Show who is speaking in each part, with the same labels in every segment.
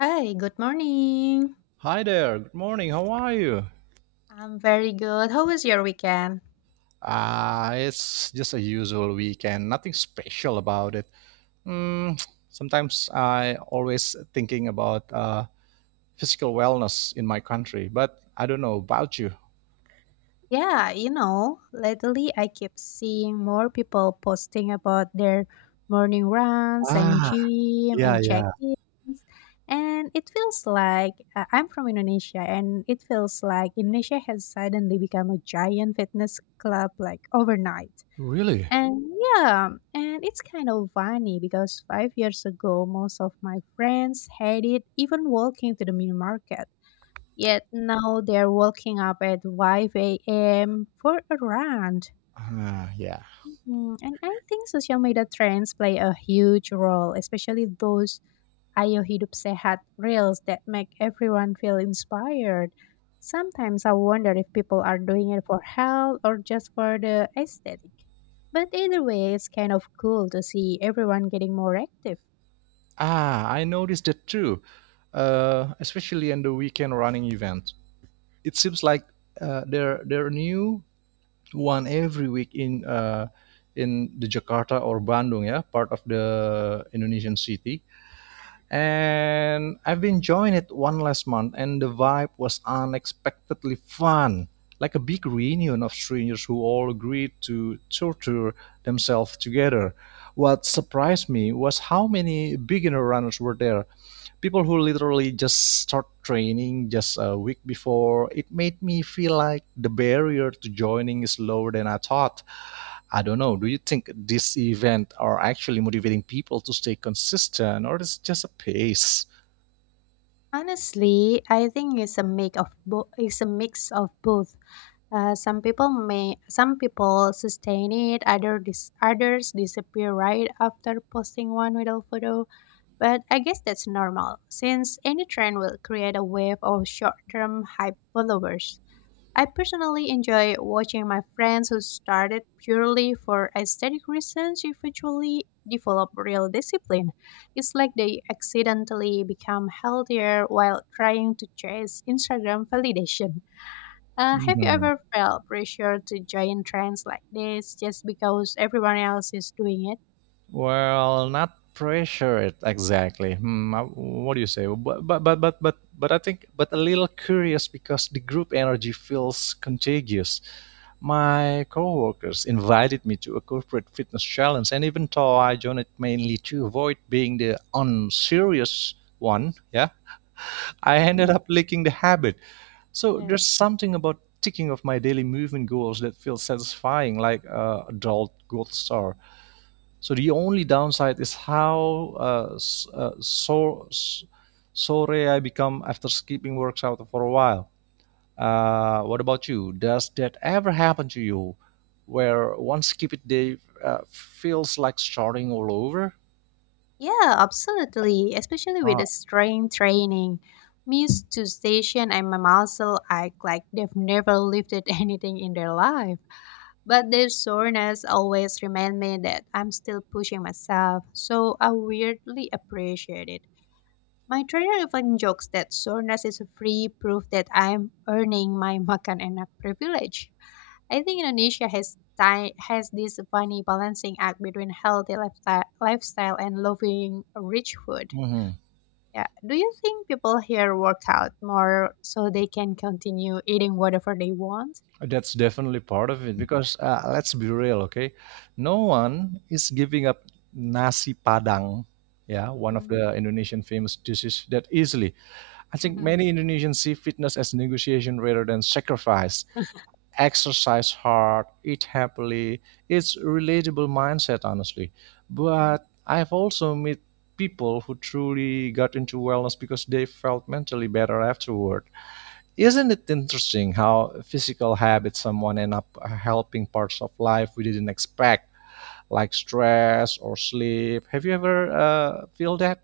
Speaker 1: Hi, good morning.
Speaker 2: Hi there. Good morning. How are you?
Speaker 1: I'm very good. How was your weekend?
Speaker 2: Ah, it's just a usual weekend. Nothing special about it. Mm, sometimes I always thinking about physical wellness in my country, but I don't know about you.
Speaker 1: Lately I keep seeing more people posting about their morning runs and
Speaker 2: Ah,
Speaker 1: gym
Speaker 2: yeah,
Speaker 1: and
Speaker 2: yeah.
Speaker 1: check-ins. And it feels like I'm from Indonesia and it feels like Indonesia has suddenly become a giant fitness club like overnight.
Speaker 2: Really?
Speaker 1: And yeah, and it's kind of funny because 5 years ago, most of my friends hated even walking to the mini market. Yet now they're waking up at 5 a.m. for a run.
Speaker 2: Ah, yeah.
Speaker 1: Mhm. And I think social media trends play a huge role, especially those Ayo hidup sehat reels that make everyone feel inspired. Sometimes I wonder if people are doing it for health or just for the aesthetic. But either way, it's kind of cool to see everyone getting more active.
Speaker 2: Ah, I noticed that too. Especially in the weekend running event. It seems like there are new one every week in the Jakarta or Bandung, yeah, part of the Indonesian city. And I've been enjoying it one last month, and the vibe was unexpectedly fun, like a big reunion of strangers who all agreed to torture themselves together. What surprised me was how many beginner runners were there, people who literally just start training just a week before it made me feel like the barrier to joining is lower than I thought. I don't know, do you think this event are actually motivating people to stay consistent, or is just a pace?
Speaker 1: Honestly, I think it's a mix of both. Some people sustain it, others disappear right after posting one little photo. But I guess that's normal, since any trend will create a wave of short-term hype followers. I personally enjoy watching my friends who started purely for aesthetic reasons eventually develop real discipline. It's like they accidentally become healthier while trying to chase Instagram validation. Have you
Speaker 2: Mm-hmm.
Speaker 1: ever felt pressure to join trends like this just because everyone else is doing it?
Speaker 2: Well, not pressured exactly. Hmm, what do you say? But I think but a little curious because the group energy feels contagious. My coworkers invited me to a corporate fitness challenge, and even though I joined it mainly to avoid being the unserious one, yeah, I ended
Speaker 1: Hmm.
Speaker 2: up licking the habit. So
Speaker 1: Yeah.
Speaker 2: there's something about ticking off my daily movement goals that feels satisfying, like a adult gold star. So the only downside is how uh, so sorry I become after skipping works for a while. What about you? Does that ever happen to you, where one skipped day feels like starting all over?
Speaker 1: Yeah, absolutely. Especially with
Speaker 2: Ah,
Speaker 1: the strength training. Me is to station and my muscle act like they've never lifted anything in their life. But their soreness always remind me that I'm still pushing myself, so I weirdly appreciate it. My trainer even jokes that soreness is a free proof that I'm earning my makan enak privilege. I think Indonesia has this funny balancing act between healthy lifestyle, lifestyle and loving rich food.
Speaker 2: mhm.
Speaker 1: Yeah. Do you think people here work out more so they can continue eating whatever they want?
Speaker 2: That's definitely part of it because let's be real, okay? No one is giving up nasi padang, yeah, one of
Speaker 1: Hmm.
Speaker 2: the Indonesian famous dishes that easily. I think
Speaker 1: Hmm.
Speaker 2: many Indonesians see fitness as negotiation rather than sacrifice. Exercise hard, eat happily. It's a relatable mindset, honestly.
Speaker 1: Hmm.
Speaker 2: But I've also met people who truly got into wellness because they felt mentally better afterward. Isn't it interesting how physical habits someone end up helping parts of life we didn't expect, like stress or sleep? Have you ever feel that?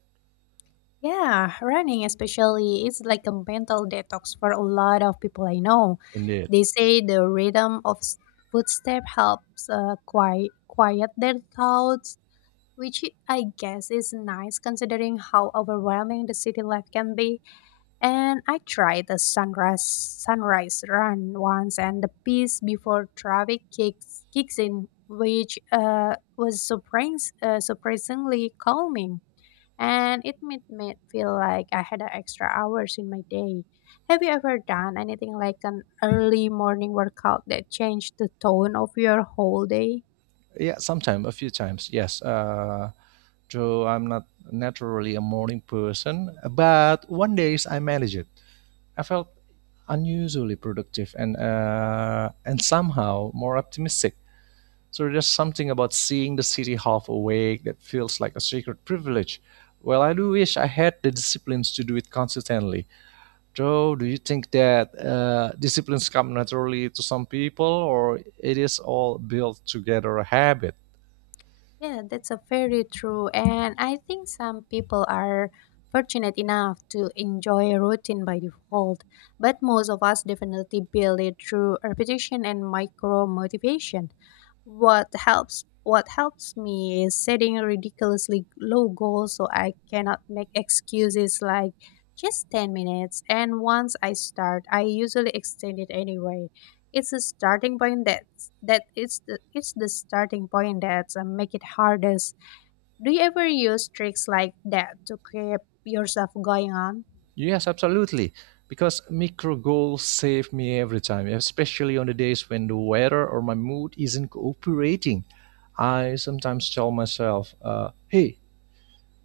Speaker 1: Yeah, running especially is like a mental detox for a lot of people I know.
Speaker 2: Indeed.
Speaker 1: They say the rhythm of footstep helps quiet their thoughts, which I guess is nice considering how overwhelming the city life can be. And I tried the sunrise run once, and the peace before traffic kicks in, which was surprisingly calming. And it made me feel like I had a extra hours in my day. Have you ever done anything like an early morning workout that changed the tone of your whole day?
Speaker 2: Yeah, sometime, a few times. Yes. So I'm not naturally a morning person. But one days I managed it. I felt unusually productive and somehow more optimistic. So there's something about seeing the city half awake that feels like a secret privilege. Well, I do wish I had the disciplines to do it consistently. Joe, do you think that disciplines come naturally to some people, or it is all built together a habit?
Speaker 1: Yeah, that's a very true. And I think some people are fortunate enough to enjoy a routine by default, but most of us definitely build it through repetition and micro motivation. What helps me is setting ridiculously low goals so I cannot make excuses, like just 10 minutes, and once I start I usually extend it anyway. It's a starting point that's that it's the starting point that's make it hardest. Do you ever use tricks like that to keep yourself going on?
Speaker 2: Yes, absolutely. Because micro goals save me every time, especially on the days when the weather or my mood isn't cooperating. I sometimes tell myself, hey,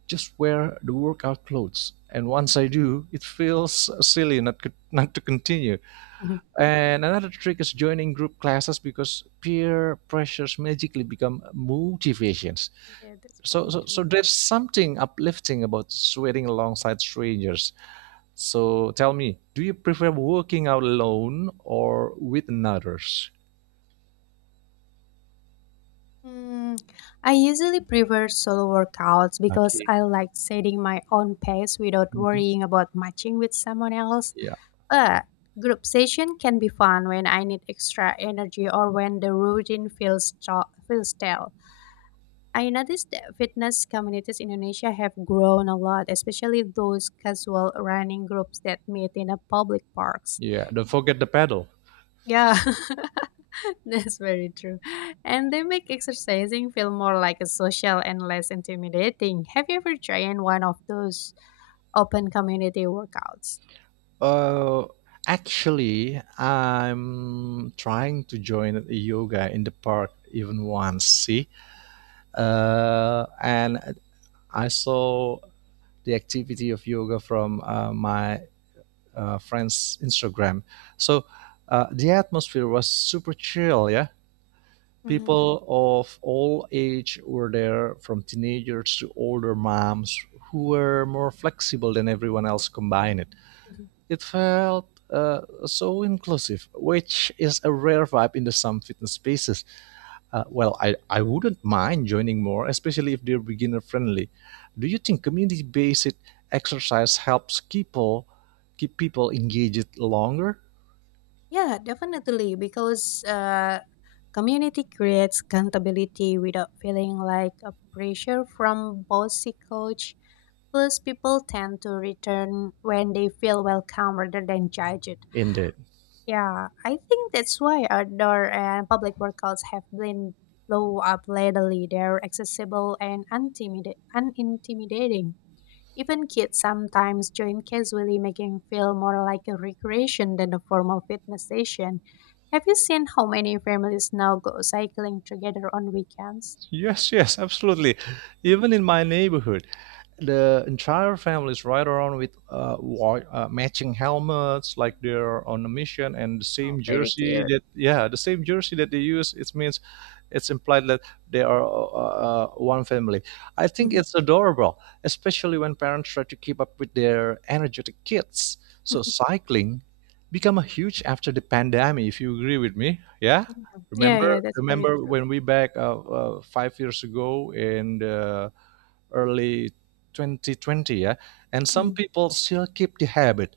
Speaker 2: just wear the workout clothes. And once I
Speaker 1: Mhm.
Speaker 2: do, it feels silly not to continue. And another trick is joining group classes because peer pressures magically become motivations.
Speaker 1: Yeah, that's
Speaker 2: So,
Speaker 1: very
Speaker 2: so, so
Speaker 1: true.
Speaker 2: there's something uplifting about sweating alongside strangers. So tell me, do you prefer working out alone or with others?
Speaker 1: Hmm, I usually prefer solo workouts because
Speaker 2: Okay.
Speaker 1: I like setting my own pace without
Speaker 2: Mhm.
Speaker 1: worrying about matching with someone else.
Speaker 2: Yeah,
Speaker 1: But group session can be fun when I need extra energy or when the routine feels stale. I noticed that fitness communities in Indonesia have grown a lot, especially those casual running groups that meet in a public parks.
Speaker 2: yeah. Don't forget the pedal.
Speaker 1: Yeah, that's very true. And they make exercising feel more like a social and less intimidating. Have you ever tried one of those open community workouts?
Speaker 2: Uh, actually, I'm trying to join a yoga in the park even once. See, and I saw the activity of yoga from my friend's Instagram. So the atmosphere was super chill. Yeah,
Speaker 1: Mhm,
Speaker 2: people of all age were there, from teenagers to older moms who were more flexible than everyone else combined.
Speaker 1: mhm.
Speaker 2: It felt so inclusive, which is a rare vibe in the some fitness spaces. Well, I wouldn't mind joining more, especially if they're beginner friendly. Do you think community based exercise helps people keep people engaged longer?
Speaker 1: Yeah, definitely, because community creates accountability without feeling like a pressure from bossy coach. Plus, people tend to return when they feel welcome rather than judged.
Speaker 2: Indeed.
Speaker 1: Yeah, I think that's why outdoor and public workouts have been blow up lately. They're accessible and unintimidating. Even kids sometimes join casually, making feel more like a recreation than a formal fitness session. Have you seen how many families now go cycling together on weekends?
Speaker 2: Yes, yes, absolutely.
Speaker 1: Mhm.
Speaker 2: Even in my neighborhood, the entire family is right around with matching helmets, like they're on a mission, and the
Speaker 1: Oh,
Speaker 2: same
Speaker 1: very
Speaker 2: jersey
Speaker 1: cute.
Speaker 2: that yeah, the same jersey that they use. It means it's implied that they are one family. I think
Speaker 1: Mhm.
Speaker 2: it's adorable, especially when parents try to keep up with their energetic kids. So cycling become a huge after the pandemic. If you agree with me, yeah.
Speaker 1: Mhm. Yeah, yeah,
Speaker 2: Remember,
Speaker 1: that's very
Speaker 2: remember
Speaker 1: true.
Speaker 2: when we back 5 years ago in the early 2020, yeah. And some
Speaker 1: Mm.
Speaker 2: people still keep the habit.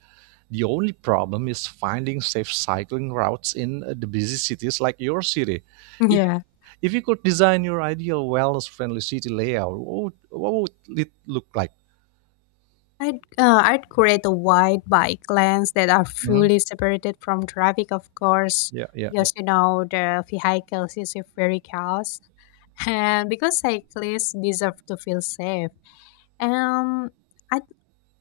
Speaker 2: The only problem is finding safe cycling routes in the busy cities like your city. If
Speaker 1: Yeah.
Speaker 2: if you could design your ideal wellness-friendly city layout, what would it look like?
Speaker 1: I'd create a wide bike lanes that are
Speaker 2: Mhm.
Speaker 1: fully separated from traffic, of course,
Speaker 2: Yeah, yeah, yeah.
Speaker 1: because you know the vehicles is very chaos, and because cyclists deserve to feel safe. Um, I'd,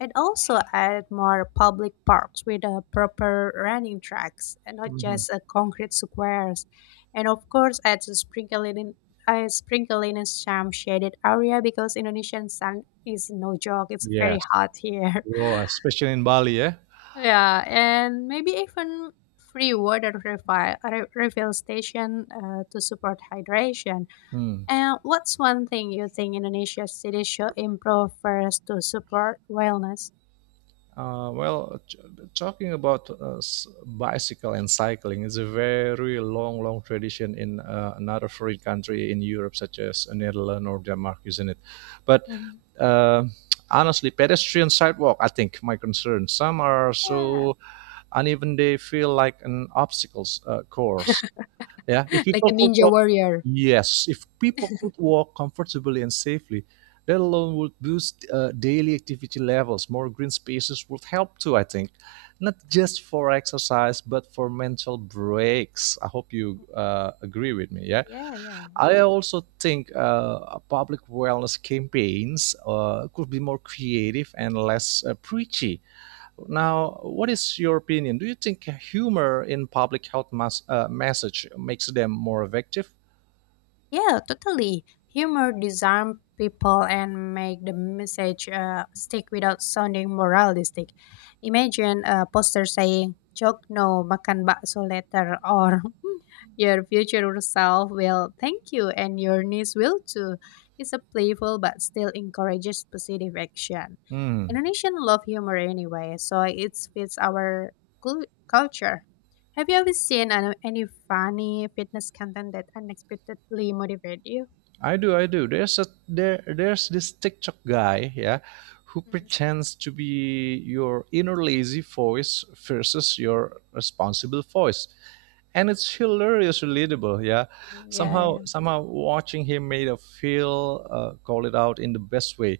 Speaker 1: I'd also add more public parks with proper running tracks and not
Speaker 2: Mhm.
Speaker 1: just concrete squares. And of course, I'd sprinkle it in. I sprinkle in some shaded area because Indonesian sun is no joke. It's very
Speaker 2: Yes.
Speaker 1: hot here.
Speaker 2: Oh, especially in Bali, yeah.
Speaker 1: Yeah, and maybe even free water refill, refill station to support hydration.
Speaker 2: Hmm.
Speaker 1: And what's one thing you think Indonesia cities should improve first to support wellness?
Speaker 2: Uh, well, t- talking about bicycle and cycling is a very long, long tradition in another foreign country in Europe, such as Netherlands or Denmark, isn't it? But
Speaker 1: Mhm.
Speaker 2: uh, honestly, pedestrian sidewalk, I think, my concern. Some are
Speaker 1: Yeah.
Speaker 2: so uneven they feel like an obstacles course. Yeah, if
Speaker 1: Like
Speaker 2: people
Speaker 1: a
Speaker 2: could
Speaker 1: ninja
Speaker 2: walk,
Speaker 1: warrior.
Speaker 2: yes, if people could walk comfortably and safely, that alone would boost daily activity levels. More green spaces would help too, I think, not just for exercise but for mental breaks. I hope you agree with me. Yeah,
Speaker 1: Yeah, yeah,
Speaker 2: I
Speaker 1: that's.
Speaker 2: also think public wellness campaigns could be more creative and less preachy. Now, what is your opinion? Do you think humor in public health message makes them more effective?
Speaker 1: Yeah, totally. Humor disarm people and make the message stick without sounding moralistic. Imagine a poster saying, joke no, makan bakso later, or your future self will thank you and your niece will too. It's a playful but still encourages positive action.
Speaker 2: Hmm,
Speaker 1: Indonesian love humor anyway, so it fits our culture. Have you ever seen any funny fitness content that unexpectedly motivated you?
Speaker 2: I do, I do. There's a there's this TikTok guy, yeah, who
Speaker 1: Mhm.
Speaker 2: pretends to be your inner lazy voice versus your responsible voice. And it's hilarious, relatable, yeah.
Speaker 1: Yeah,
Speaker 2: Somehow,
Speaker 1: yeah.
Speaker 2: somehow, watching him made a feel call it out in the best way.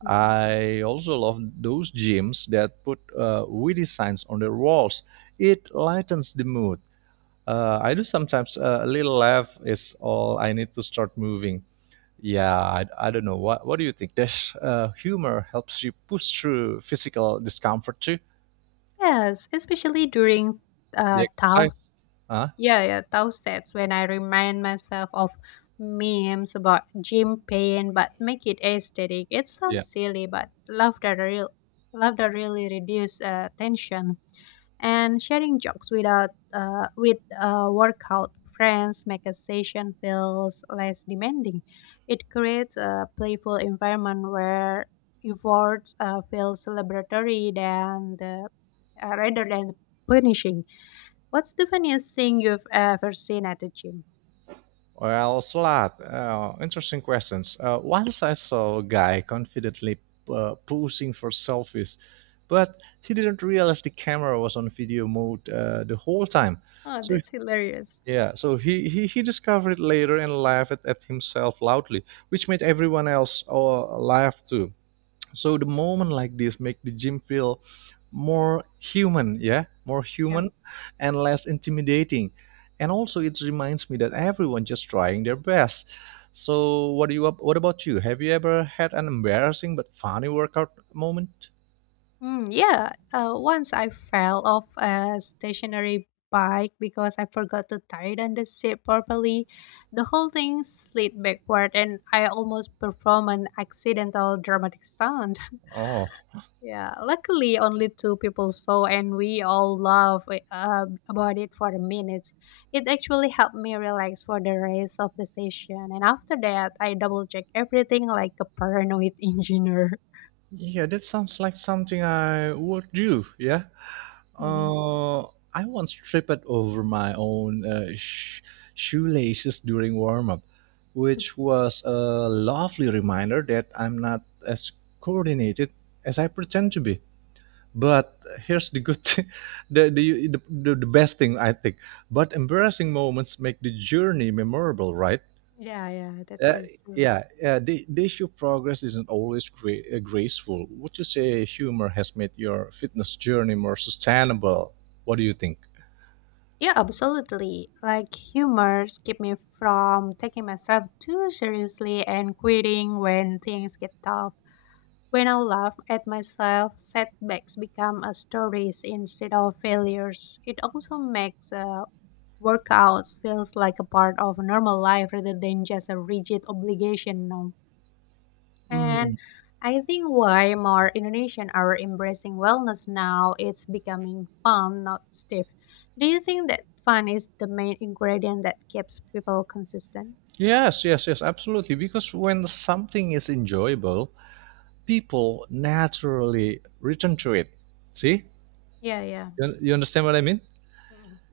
Speaker 1: Mhm.
Speaker 2: I also love those gyms that put witty signs on their walls. It lightens the mood. I do sometimes a little laugh is all I need to start moving. Yeah, I don't know. What do you think? This humor helps you push through physical discomfort too.
Speaker 1: Yes, especially during
Speaker 2: The
Speaker 1: Tao,
Speaker 2: exercise. Huh?
Speaker 1: yeah, yeah, Tao sets when I remind myself of memes about gym pain but make it aesthetic. It
Speaker 2: Yeah.
Speaker 1: sounds silly but laughter really reduce tension. And sharing jokes without with workout friends make a session feels less demanding. It creates a playful environment where efforts feel celebratory than the rather than punishing. What's the funniest thing you've ever seen at the gym?
Speaker 2: Well, Slat, interesting questions. Once I saw a guy confidently posing for selfies, but he didn't realize the camera was on video mode the whole time.
Speaker 1: Oh,
Speaker 2: So
Speaker 1: that's hilarious.
Speaker 2: yeah, so he discovered it later and laughed at himself loudly, which made everyone else laugh too. So the moment like this make the gym feel more human, yeah, more
Speaker 1: Yeah.
Speaker 2: human and less intimidating. And also it reminds me that everyone just trying their best. So what do you, what about you, have you ever had an embarrassing but funny workout moment?
Speaker 1: Mm, yeah, once I fell off a stationary bike because I forgot to tighten the seat properly. The whole thing slid backward, and I almost performed an accidental dramatic stunt.
Speaker 2: Oh,
Speaker 1: Yeah, luckily only two people saw, and we all laughed about it for a minute. It actually helped me relax for the rest of the session, and after that, I double check everything like a paranoid engineer.
Speaker 2: yeah, that sounds like something I would do, yeah.
Speaker 1: Mhm.
Speaker 2: Uh, I once tripped over my own shoelaces during warm up, which was a lovely reminder that I'm not as coordinated as I pretend to be. But here's the good thing, the, the best thing I think. But embarrassing moments make the journey memorable, right?
Speaker 1: Yeah, yeah, that's
Speaker 2: Uh,
Speaker 1: very true.
Speaker 2: yeah, the issue of progress isn't always graceful. Would you say humor has made your fitness journey more sustainable? What do you think?
Speaker 1: Yeah, absolutely. Like humors keep me from taking myself too seriously and quitting when things get tough. When I laugh at myself, setbacks become a stories instead of failures. It also makes workouts feels like a part of normal life rather than just a rigid obligation. And
Speaker 2: Mm,
Speaker 1: I think why more Indonesians are embracing wellness now, it's becoming fun, not stiff. Do you think that fun is the main ingredient that keeps people consistent?
Speaker 2: yes, yes, yes, absolutely. Because when something is enjoyable, people naturally return to it. See?
Speaker 1: Yeah, yeah.
Speaker 2: You understand what I mean?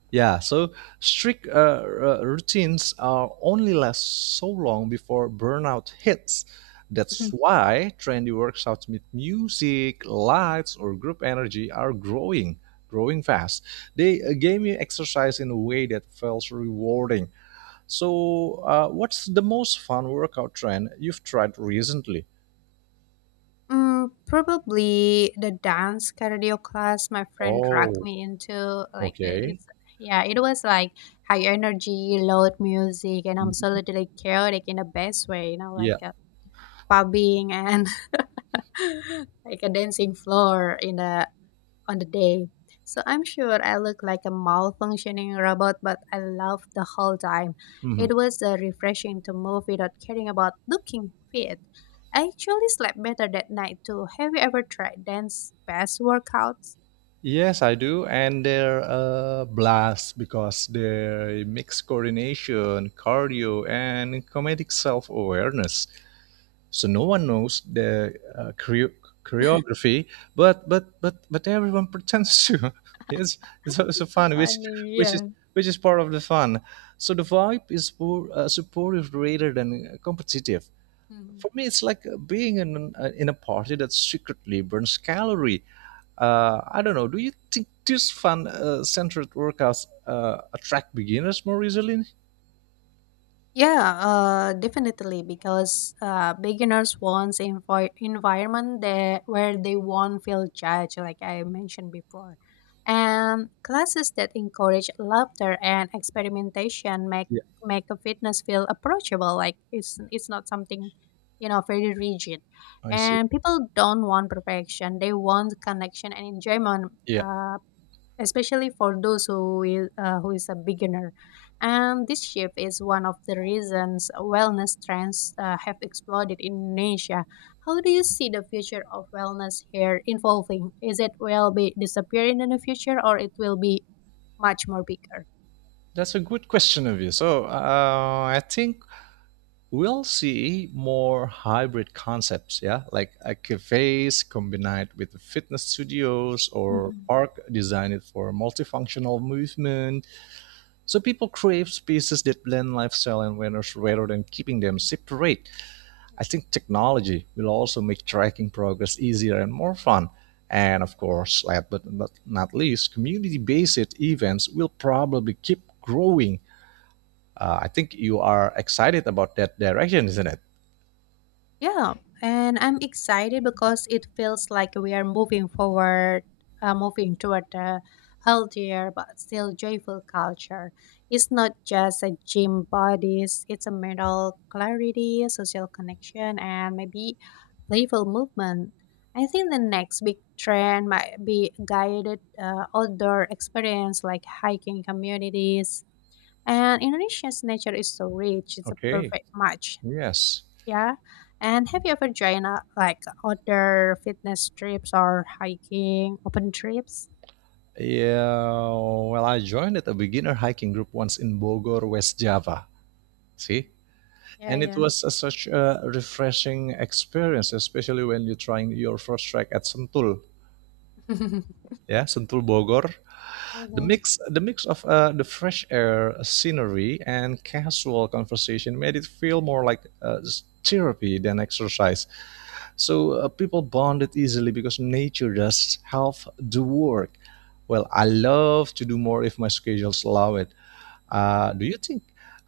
Speaker 2: Yeah, so strict routines are only last so long before burnout hits. That's
Speaker 1: Mm.
Speaker 2: why trendy workouts with music, lights, or group energy are growing, growing fast. They gamify exercise in a way that feels rewarding. So, what's the most fun workout trend you've tried recently?
Speaker 1: Mm, probably the dance cardio class my friend dragged
Speaker 2: Oh,
Speaker 1: me into. Like
Speaker 2: okay.
Speaker 1: it's, yeah, it was like high energy, loud music, and
Speaker 2: Mhm.
Speaker 1: absolutely chaotic in the best way. You know, like
Speaker 2: Yeah.
Speaker 1: pubbing and like a dancing floor in the on the day. So I'm sure I look like a malfunctioning robot, but I laughed the whole time. It
Speaker 2: Mhm.
Speaker 1: was refreshing to move without caring about looking fit. I actually slept better that night too. Have you ever tried dance past workouts?
Speaker 2: Yes, I do, and they're a blast because they mix coordination, cardio, and comedic self-awareness. So no one knows the choreography, but everyone pretends to. Yes, it's also
Speaker 1: That's so
Speaker 2: fun,
Speaker 1: funny.
Speaker 2: which is
Speaker 1: Yeah.
Speaker 2: which is part of the fun. So the vibe is more supportive rather than competitive.
Speaker 1: Mhm.
Speaker 2: For me, it's like in a party that secretly burns calorie. Uh, I don't know. Do you think these fun-centered workouts attract beginners more easily?
Speaker 1: Yeah, definitely, because beginners wants environment that where they won't feel judged, like I mentioned before, and classes that encourage laughter and experimentation make
Speaker 2: Yeah,
Speaker 1: make a fitness feel approachable. Like it's not something, you know, very rigid,
Speaker 2: I see.
Speaker 1: and people don't want perfection; they want connection and enjoyment.
Speaker 2: Yeah,
Speaker 1: Uh, Especially for those who is a beginner. And this shift is one of the reasons wellness trends have exploded in Indonesia. How do you see the future of wellness here evolving? Is it will be disappearing in the future or it will be much more bigger?
Speaker 2: that's a good question of you. So I think we'll see more hybrid concepts. Yeah, like a cafes combined with the fitness studios or
Speaker 1: Mhm.
Speaker 2: park designed for multifunctional movement. So people crave spaces that blend lifestyle and wellness rather than keeping them separate. I think technology will also make tracking progress easier and more fun. And of course, last but not least, community based events will probably keep growing. I think you are excited about that direction, isn't it?
Speaker 1: Yeah, and I'm excited because it feels like we are moving forward, moving toward a healthier but still joyful culture. It's not just a gym bodies, it's a mental clarity, social connection, and maybe playful movement. I think the next big trend might be guided outdoor experience like hiking communities. And Indonesia's nature is so rich, it's a
Speaker 2: Okay,
Speaker 1: perfect match.
Speaker 2: yes.
Speaker 1: Yeah. And have you ever joined like other fitness trips or hiking open trips?
Speaker 2: Yeah, well, I joined a beginner hiking group once in Bogor, West Java. See?
Speaker 1: Mhm. Yeah,
Speaker 2: And it
Speaker 1: yeah.
Speaker 2: was a, such a refreshing experience, especially when you're trying your first trek at Sentul. Yeah, Sentul Bogor.
Speaker 1: Mhm.
Speaker 2: The mix of the fresh air, scenery, and casual conversation made it feel more like therapy than exercise. People bonded easily because nature does half the work. Well, I love to do more if my schedules allow it.
Speaker 1: Mhm.
Speaker 2: Do you think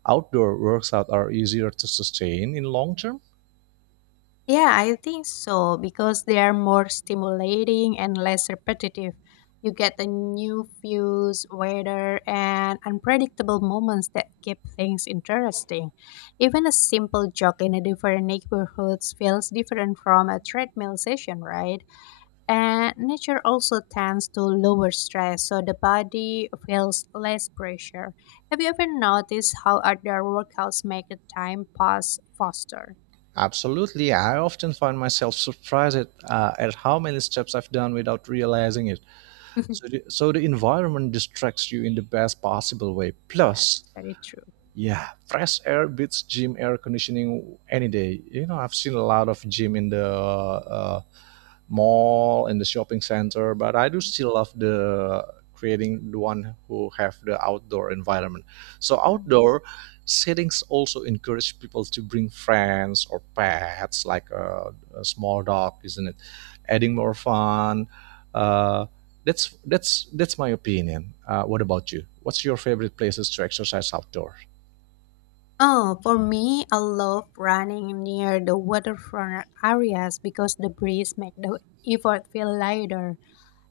Speaker 2: outdoor workouts are easier to sustain in long term?
Speaker 1: Yeah, I think so because they are more stimulating and less repetitive. You get the new views, weather, and unpredictable moments that keep things interesting. Even a simple jog in a different neighborhood feels different from a treadmill session, right? And nature also tends to lower stress, so the body feels less pressure. Have you ever noticed how outdoor workouts make the time pass faster?
Speaker 2: Absolutely. I often find myself surprised at how many steps I've done without realizing it. So the, so the environment distracts you in the best possible way.
Speaker 1: Yeah,
Speaker 2: Plus,
Speaker 1: that's very true.
Speaker 2: yeah, fresh air beats gym air conditioning any day. You know, I've seen a lot of gym in the mall and the shopping center, but I do still love the creating the one who have the outdoor environment, so
Speaker 1: Mm.
Speaker 2: outdoor settings also encourage people to bring friends or pets, like a small dog, isn't it, adding more fun, uh, that's my opinion. What about you, what's your favorite places to exercise outdoor?
Speaker 1: Oh, for me, I love running near the waterfront areas because the breeze makes the effort feel lighter.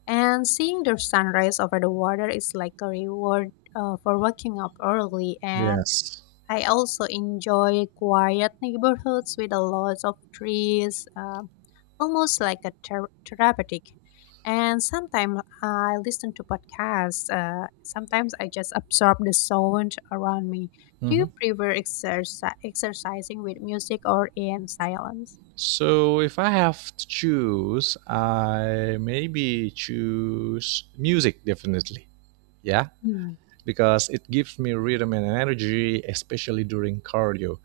Speaker 1: And seeing the sunrise over the water is like a reward, for waking up early. And
Speaker 2: Yes.
Speaker 1: I also enjoy quiet neighborhoods with a lot of trees, almost like a therapeutic. And sometimes I listen to podcasts. Sometimes I just absorb the sound around me. Do you prefer exercising with music or in silence?
Speaker 2: So if I have to choose, I maybe choose music definitely. Yeah, because it gives me rhythm and energy, especially during cardio.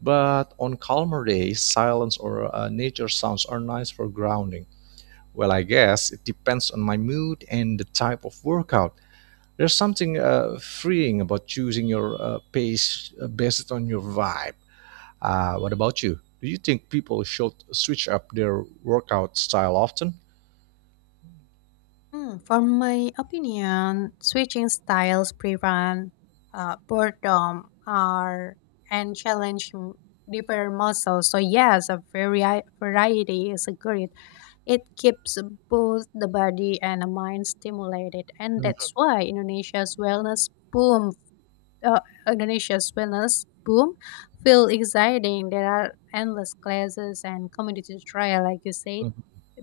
Speaker 2: But on calmer days, silence or nature sounds are nice for grounding. Well, I guess it depends on my mood and the type of workout. There's something freeing about choosing your pace based on your vibe. What about you? Do you think people should switch up their workout style often?
Speaker 1: Mm, from my opinion, switching styles prevent boredom or and challenge different muscles. So yes, a variety is a good. It keeps both the body and the mind stimulated, and that's
Speaker 2: Mhm.
Speaker 1: why uh, Indonesia's wellness boom feel exciting. There are endless classes and community trial, like you said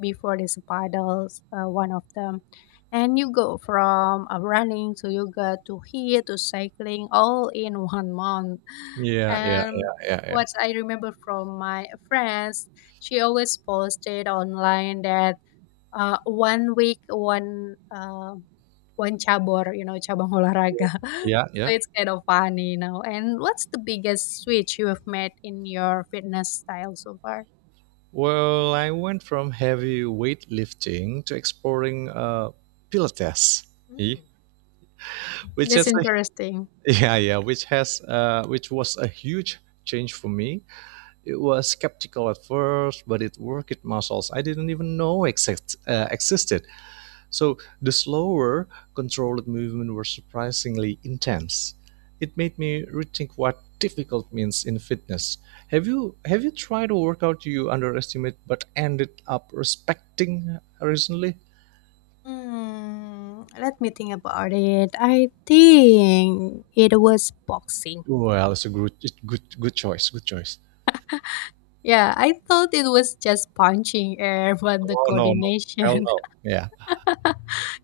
Speaker 1: before. This paddles, one of them, and you go from running to yoga to here to cycling all in 1 month.
Speaker 2: Yeah, yeah,
Speaker 1: And
Speaker 2: yeah, yeah, yeah.
Speaker 1: what I remember from my friends, she always posted online that Eee, 1 week, one, one cabor, you know, cabang olahraga.
Speaker 2: Yeah, yeah.
Speaker 1: So it's kind of funny, you know. And what's the biggest switch you have made in your fitness style so far?
Speaker 2: Well, I went from heavy weightlifting to exploring Pilates, eh,
Speaker 1: Mm.
Speaker 2: which
Speaker 1: That's
Speaker 2: is a
Speaker 1: interesting.
Speaker 2: Which was a huge change for me. It was skeptical at first, but it worked muscles I didn't even know existed. So the slower, controlled movement were surprisingly intense. It made me rethink what difficult means in fitness. Have you tried a workout you underestimate but ended up respecting recently?
Speaker 1: Mm, let me think about it. I think it was boxing.
Speaker 2: Well, it's a good choice. Good choice.
Speaker 1: Yeah, I thought it was just punching air, but the
Speaker 2: No, no, no. Hell
Speaker 1: coordination…
Speaker 2: no. Yeah.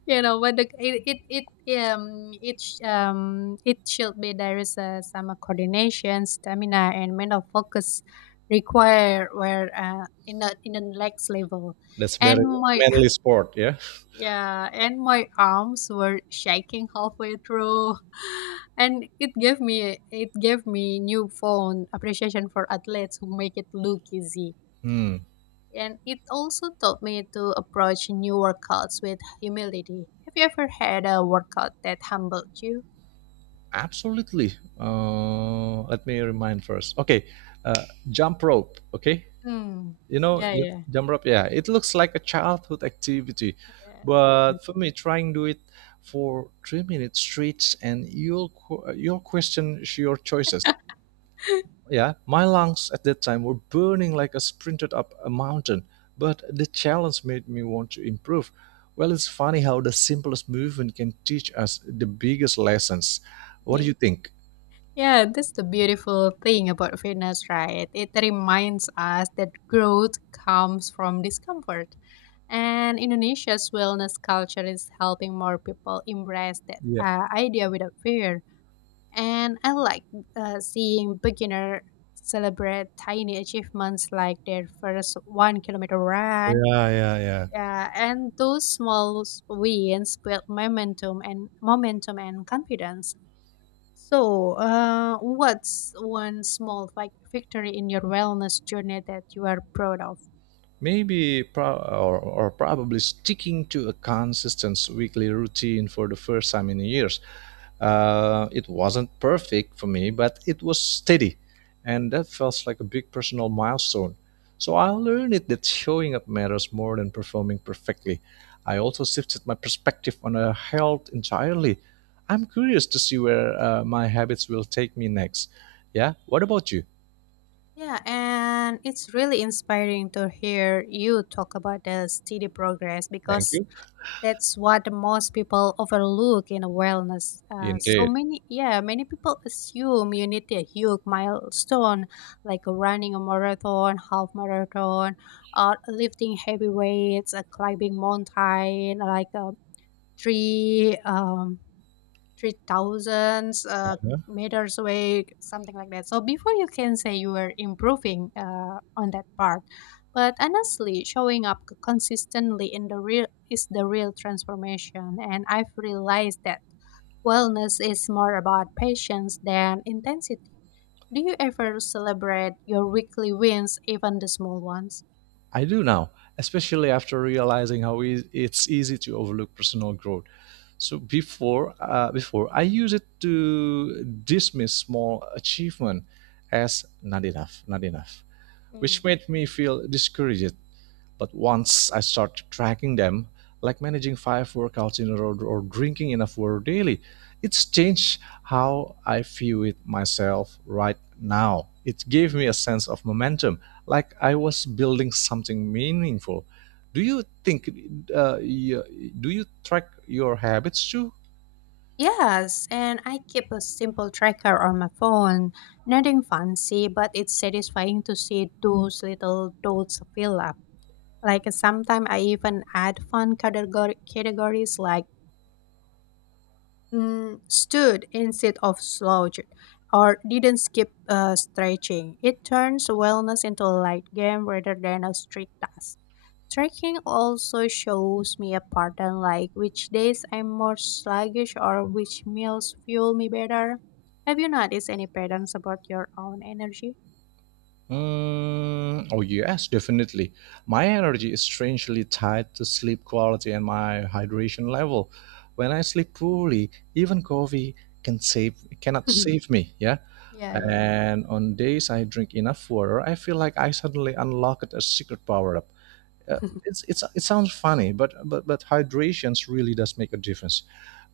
Speaker 1: You know, but the, it it sh- it should be there is some coordination, stamina and mental focus required where, in the next level.
Speaker 2: That's very
Speaker 1: And my…
Speaker 2: manly sport, yeah.
Speaker 1: Yeah, and my arms were shaking halfway through. And it gave me newfound appreciation for athletes who make it look easy,
Speaker 2: Hmm,
Speaker 1: and it also taught me to approach new workouts with humility. Have you ever had a workout that humbled you?
Speaker 2: absolutely. Let me remind first. Okay, uh, jump rope. Okay,
Speaker 1: Hmm.
Speaker 2: you know
Speaker 1: Yeah, yeah.
Speaker 2: jump rope. Yeah, it looks like a childhood activity,
Speaker 1: Yeah,
Speaker 2: but for
Speaker 1: definitely.
Speaker 2: me, trying do it for 3 minutes straight, and you'll question your choices. Yeah, my lungs at that time were burning like a sprinted up a mountain, but the challenge made me want to improve. Well, it's funny how the simplest movement can teach us the biggest lessons. What do you think?
Speaker 1: Yeah, that's the beautiful thing about fitness, right? It reminds us that growth comes from discomfort. And Indonesia's wellness culture is helping more people embrace that
Speaker 2: Yeah,
Speaker 1: idea without fear. And I like seeing beginner celebrate tiny achievements like their first 1 kilometer run.
Speaker 2: yeah, yeah, yeah.
Speaker 1: Yeah, and those small wins build momentum and confidence. So, what's one small victory in your wellness journey that you are proud of?
Speaker 2: Maybe pro- or probably sticking to a consistent weekly routine for the first time in years. It wasn't perfect for me, but it was steady, and that felt like a big personal milestone. So I learned it that showing up matters more than performing perfectly. I also shifted my perspective on health entirely. I'm curious to see where my habits will take me next. Yeah, what about you?
Speaker 1: Yeah, and it's really inspiring to hear you talk about the steady progress,
Speaker 2: Thank
Speaker 1: because
Speaker 2: you.
Speaker 1: that's what most people overlook in wellness. So
Speaker 2: Indeed.
Speaker 1: many, yeah, many people assume you need a huge milestone, like running a marathon, half marathon, or lifting heavy weights, climbing mountain, like a three 3,000 meters away, something like that. So before you can say you were improving on that part. But honestly, showing up consistently in the real is the real transformation. And I've realized that wellness is more about patience than intensity. Do you ever celebrate your weekly wins, even the small ones?
Speaker 2: I do now, especially after realizing how it's easy to overlook personal growth. So before, before I use it to dismiss small achievement as not enough,
Speaker 1: Mm.
Speaker 2: which made me feel discouraged. But once I start tracking them, like managing 5 workouts in a row or drinking enough water daily, it's changed how I view it myself right now. It gave me a sense of momentum, like I was building something meaningful. Do you think, uh, y- do you track your habits too?
Speaker 1: Yes, and I keep a simple tracker on my phone. Nothing fancy, but it's satisfying to see those little dots fill up. Like sometimes I even add fun categories like mm, stood instead of slouched or didn't skip stretching. It turns wellness into a light game rather than a strict task. Tracking also shows me a pattern like which days I'm more sluggish or which meals fuel me better. Have you noticed any patterns about your own energy?
Speaker 2: Mm, oh, yes, definitely. My energy is strangely tied to sleep quality and my hydration level. When I sleep poorly, even coffee can save cannot save me, yeah.
Speaker 1: Yeah,
Speaker 2: And on days I drink enough water, I feel like I suddenly unlocked a secret power up.
Speaker 1: yeah.
Speaker 2: It sounds funny, but hydration really does make a difference.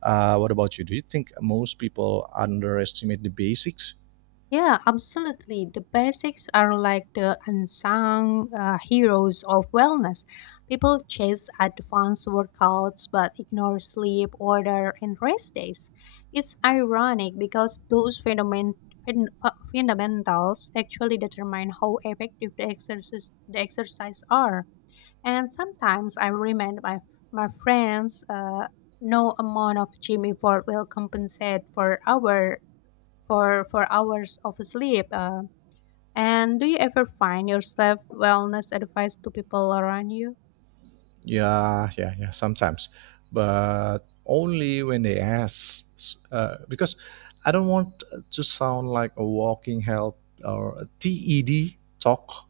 Speaker 2: What about you? Do you think most people underestimate the basics?
Speaker 1: Yeah, absolutely. The basics are like the unsung heroes of wellness. People chase advanced workouts but ignore sleep, order, and rest days. It's ironic because those fundamentals actually determine how effective the exercise are. And sometimes I remind my friends no amount of gym effort will compensate for our for hours of sleep. And do you ever find yourself wellness advice to people around you?
Speaker 2: Yeah, yeah, yeah, sometimes. But only when they ask. Because I don't want to sound like a walking health or a TED talk.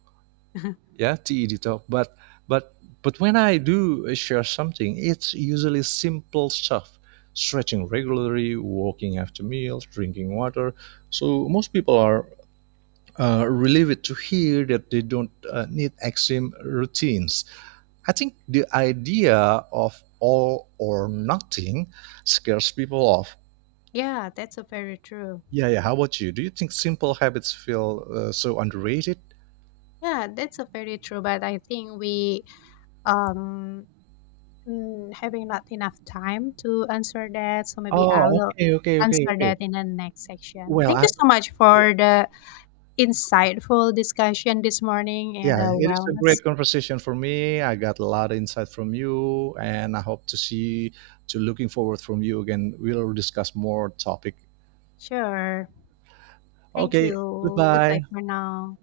Speaker 2: Yeah, TED talk. But but when I do share something, it's usually simple stuff. Stretching regularly, walking after meals, drinking water. So most people are relieved to hear that they don't need extreme routines. I think the idea of all or nothing scares people off.
Speaker 1: Yeah, that's a very true.
Speaker 2: Yeah, yeah. How about you? Do you think simple habits feel so underrated?
Speaker 1: Yeah, that's a very true. But I think we um mm, having not enough time to answer that. So maybe I
Speaker 2: Oh,
Speaker 1: will
Speaker 2: okay, okay, okay,
Speaker 1: answer
Speaker 2: okay.
Speaker 1: that in the next section.
Speaker 2: Well,
Speaker 1: Thank
Speaker 2: I,
Speaker 1: you so much for the insightful discussion this morning and
Speaker 2: yeah,
Speaker 1: a
Speaker 2: it is a
Speaker 1: wellness.
Speaker 2: great conversation for me. I got a lot of insight from you, and I hope to see, to looking forward from you again. We'll discuss more topic.
Speaker 1: Sure. Thank
Speaker 2: Okay,
Speaker 1: you. Goodbye
Speaker 2: goodbye.
Speaker 1: for now.